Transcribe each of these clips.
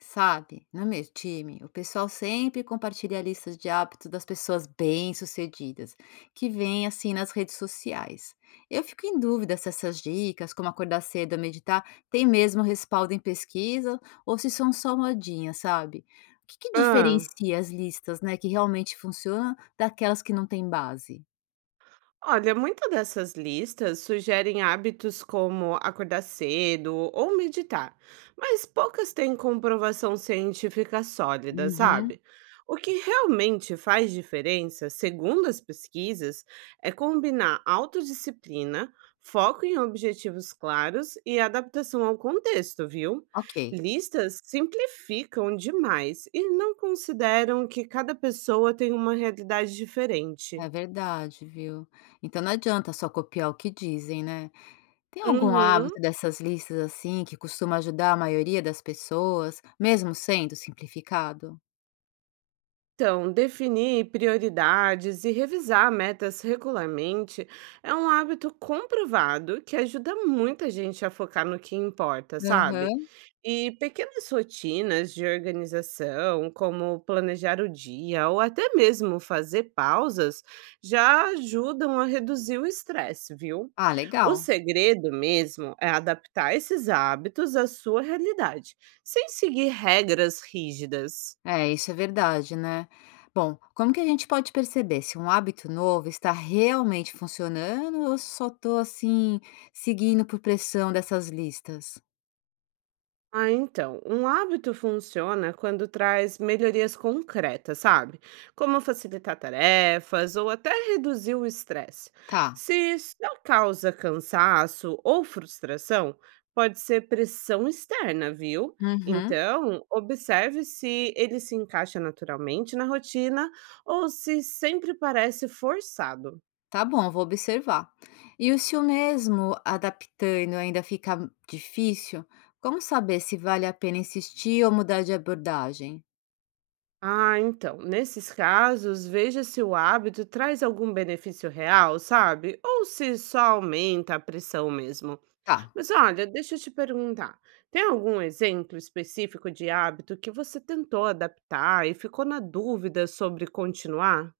Sabe, no meu time, o pessoal sempre compartilha listas de hábitos das pessoas bem-sucedidas, que vêm assim nas redes sociais. Eu fico em dúvida se essas dicas, como acordar cedo ou meditar, têm mesmo respaldo em pesquisa ou se são só modinhas, sabe? O que Ah, diferencia as listas, né, que realmente funcionam daquelas que não têm base? olha, muitas dessas listas sugerem hábitos como acordar cedo ou meditar, mas poucas têm comprovação científica sólida, Uhum, sabe? O que realmente faz diferença, segundo as pesquisas, é combinar autodisciplina, foco em objetivos claros e adaptação ao contexto, viu? ok. Listas simplificam demais e não consideram que cada pessoa tem uma realidade diferente. É verdade, viu? Então não adianta só copiar o que dizem, né? Tem algum Uhum. hábito dessas listas, assim, que costuma ajudar a maioria das pessoas, mesmo sendo simplificado? Então, definir prioridades e revisar metas regularmente é um hábito comprovado que ajuda muita gente a focar no que importa, sabe? Aham. E pequenas rotinas de organização, como planejar o dia ou até mesmo fazer pausas, já ajudam a reduzir o estresse, viu? Ah, O legal. segredo mesmo é adaptar esses hábitos à sua realidade, sem seguir regras rígidas. É, isso é verdade, né? Bom, como que a gente pode perceber se um hábito novo está realmente funcionando ou se só estou assim seguindo por pressão dessas listas? Ah, então, um hábito funciona quando traz melhorias concretas, sabe? Como facilitar tarefas ou até reduzir o estresse. Tá. Se só causa cansaço ou frustração, pode ser pressão externa, viu? Uhum. Então, observe se ele se encaixa naturalmente na rotina ou se sempre parece forçado. Tá bom, vou observar. E o se o mesmo adaptando ainda fica difícil, como saber se vale a pena insistir ou mudar de abordagem? Ah, então, nesses casos, veja se o hábito traz algum benefício real, sabe? Ou se só aumenta a pressão mesmo. Tá. Mas olha, deixa eu te perguntar: tem algum exemplo específico de hábito que você tentou adaptar e ficou na dúvida sobre continuar?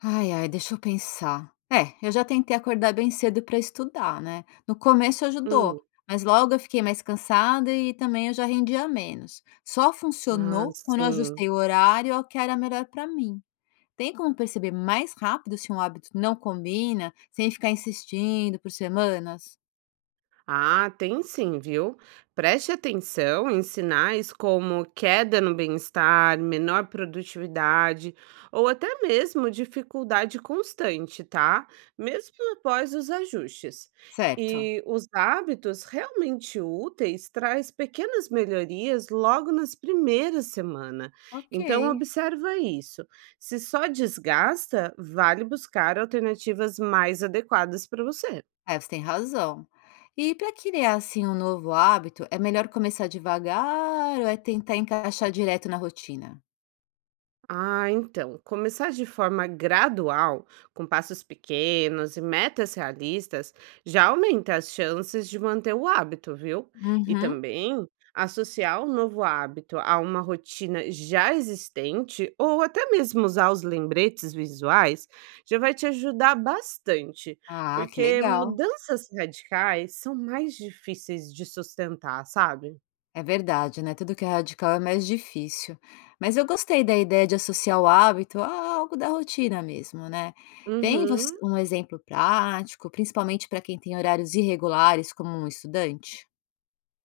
Ai, ai, deixa eu pensar. É, eu já tentei acordar bem cedo para estudar, né? No começo Hum, ajudou, mas logo eu fiquei mais cansada e também eu já rendia menos. Só ah, funcionou quando eu sim. ajustei o horário ao que era melhor para mim. Tem como perceber mais rápido se um hábito não combina, sem ficar insistindo por semanas? Ah, tem sim, viu? Preste atenção em sinais como queda no bem-estar, menor produtividade ou até mesmo dificuldade constante, tá? Mesmo após os ajustes. Certo, E os hábitos realmente úteis traz pequenas melhorias logo nas primeiras semanas. ok. Então observa isso. Se só desgasta, vale buscar alternativas mais adequadas para você. É, você tem razão. E para criar assim um novo hábito, é melhor começar devagar ou é tentar encaixar direto na rotina? Ah, então, começar de forma gradual, com passos pequenos e metas realistas, já aumenta as chances de manter o hábito, viu? E Uhum. também associar o novo hábito a uma rotina já existente ou até mesmo usar os lembretes visuais já vai te ajudar bastante, Ah, que porque legal. mudanças radicais são mais difíceis de sustentar, sabe? É verdade, né? Tudo que é radical é mais difícil. Mas eu gostei da ideia de associar o hábito a algo da rotina mesmo, né? Tem Uhum. um exemplo prático, principalmente para quem tem horários irregulares, como um estudante?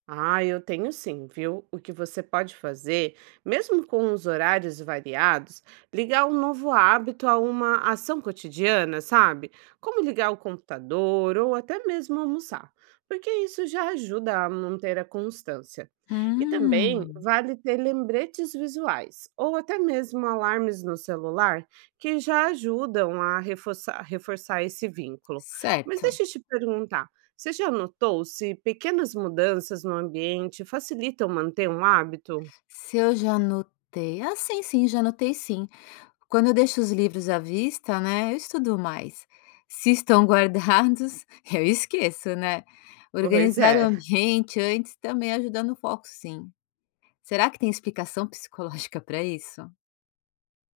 Ah, eu tenho sim, viu? O que você pode fazer, mesmo com os horários variados, ligar um novo hábito a uma ação cotidiana, sabe? Como ligar o computador ou até mesmo almoçar, porque isso já ajuda a manter a constância. E também Hum, vale ter lembretes visuais ou até mesmo alarmes no celular que já ajudam a reforçar esse vínculo. Mas deixa certo. eu te perguntar. Você já notou se pequenas mudanças no ambiente facilitam manter um hábito? Se eu já anotei? Ah, sim, sim, já anotei sim. Quando eu deixo os livros à vista, né, eu estudo mais. Se estão guardados, eu esqueço, né. Pois Organizar o é. ambiente antes também ajuda no foco, sim. Será que tem explicação psicológica para isso?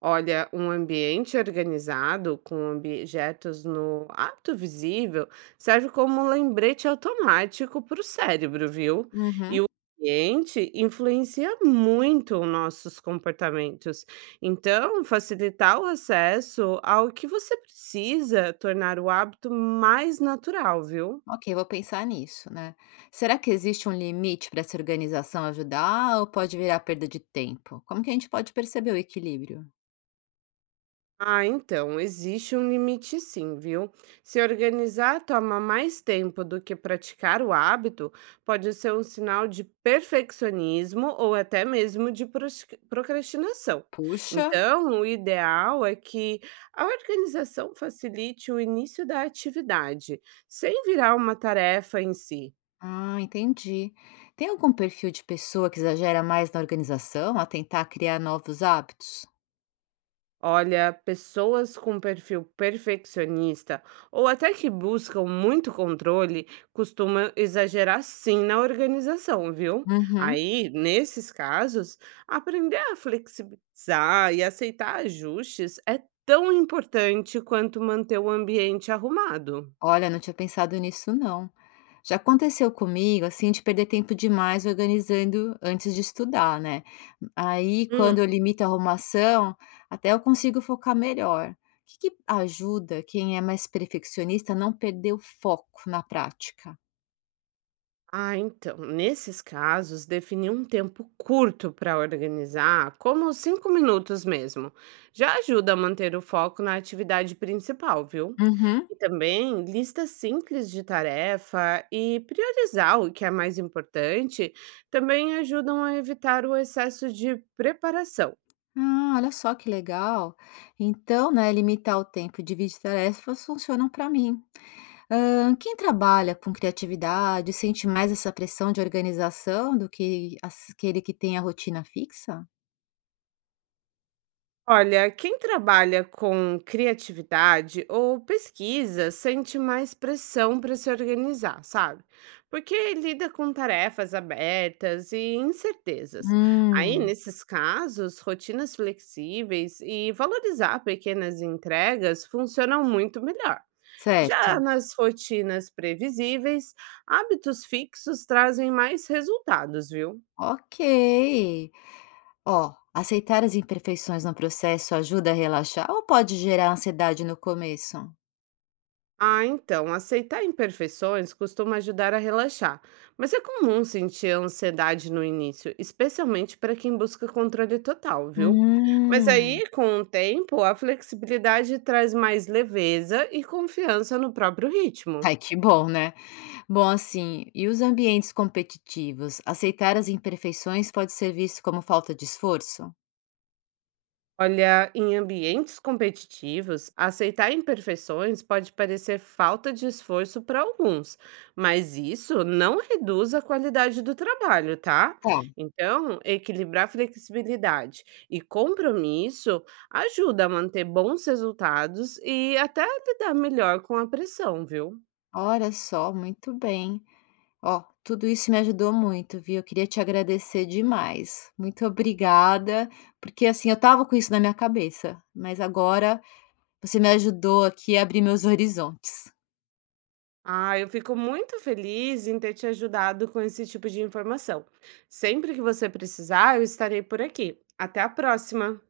Olha, um ambiente organizado com objetos no hábito visível serve como um lembrete automático para o cérebro, viu? E o Uhum. ambiente influencia muito os nossos comportamentos. Então, facilitar o acesso ao que você precisa tornar o hábito mais natural, viu? Ok, vou pensar nisso, né. Será que existe um limite para essa organização ajudar ou pode virar perda de tempo? Como que a gente pode perceber o equilíbrio? Ah, então, existe um limite sim, viu? Se organizar toma mais tempo do que praticar o hábito, pode ser um sinal de perfeccionismo ou até mesmo de procrastinação. Puxa! Então, o ideal é que a organização facilite o início da atividade, sem virar uma tarefa em si. Ah, entendi. Tem algum perfil de pessoa que exagera mais na organização a tentar criar novos hábitos? Olha, pessoas com perfil perfeccionista ou até que buscam muito controle costumam exagerar sim na organização, viu? Uhum. Aí, nesses casos, aprender a flexibilizar e aceitar ajustes é tão importante quanto manter o ambiente arrumado. Olha, não tinha pensado nisso, não. Já aconteceu comigo, assim, de perder tempo demais organizando antes de estudar, né? Aí, quando eu limito a arrumação, até eu consigo focar melhor. O que ajuda quem é mais perfeccionista a não perder o foco na prática? Ah, então, nesses casos, definir um tempo curto para organizar, como 5 minutos mesmo, já ajuda a manter o foco na atividade principal, viu? Uhum. E também listas simples de tarefa e priorizar o que é mais importante também ajudam a evitar o excesso de preparação. Ah, olha só que legal. Então, né, limitar o tempo e dividir tarefas funcionam para mim. Quem trabalha com criatividade sente mais essa pressão de organização do que aquele que tem a rotina fixa? Olha, quem trabalha com criatividade ou pesquisa sente mais pressão para se organizar, sabe? Porque lida com tarefas abertas e incertezas. Aí, Hum, nesses casos, rotinas flexíveis e valorizar pequenas entregas funcionam muito melhor. Já certo. nas rotinas previsíveis, hábitos fixos trazem mais resultados, viu? Ok. Ó, aceitar as imperfeições no processo ajuda a relaxar ou pode gerar ansiedade no começo? Ah, então, aceitar imperfeições costuma ajudar a relaxar, mas é comum sentir ansiedade no início, especialmente para quem busca controle total, viu? Mas Hum. aí, com o tempo, a flexibilidade traz mais leveza e confiança no próprio ritmo. Ai, que bom, né. Bom, assim, e os ambientes competitivos, aceitar as imperfeições pode ser visto como falta de esforço? Olha, em ambientes competitivos, aceitar imperfeições pode parecer falta de esforço para alguns, mas isso não reduz a qualidade do trabalho, tá? Tá, Então, equilibrar flexibilidade e compromisso ajuda a manter bons resultados e até a lidar melhor com a pressão, viu? olha só, muito bem. Ó, tudo isso me ajudou muito, viu. Eu queria te agradecer demais. Muito obrigada, porque, assim, eu estava com isso na minha cabeça, mas agora você me ajudou aqui a abrir meus horizontes. Ah, eu fico muito feliz em ter te ajudado com esse tipo de informação. Sempre que você precisar, eu estarei por aqui. Até a próxima!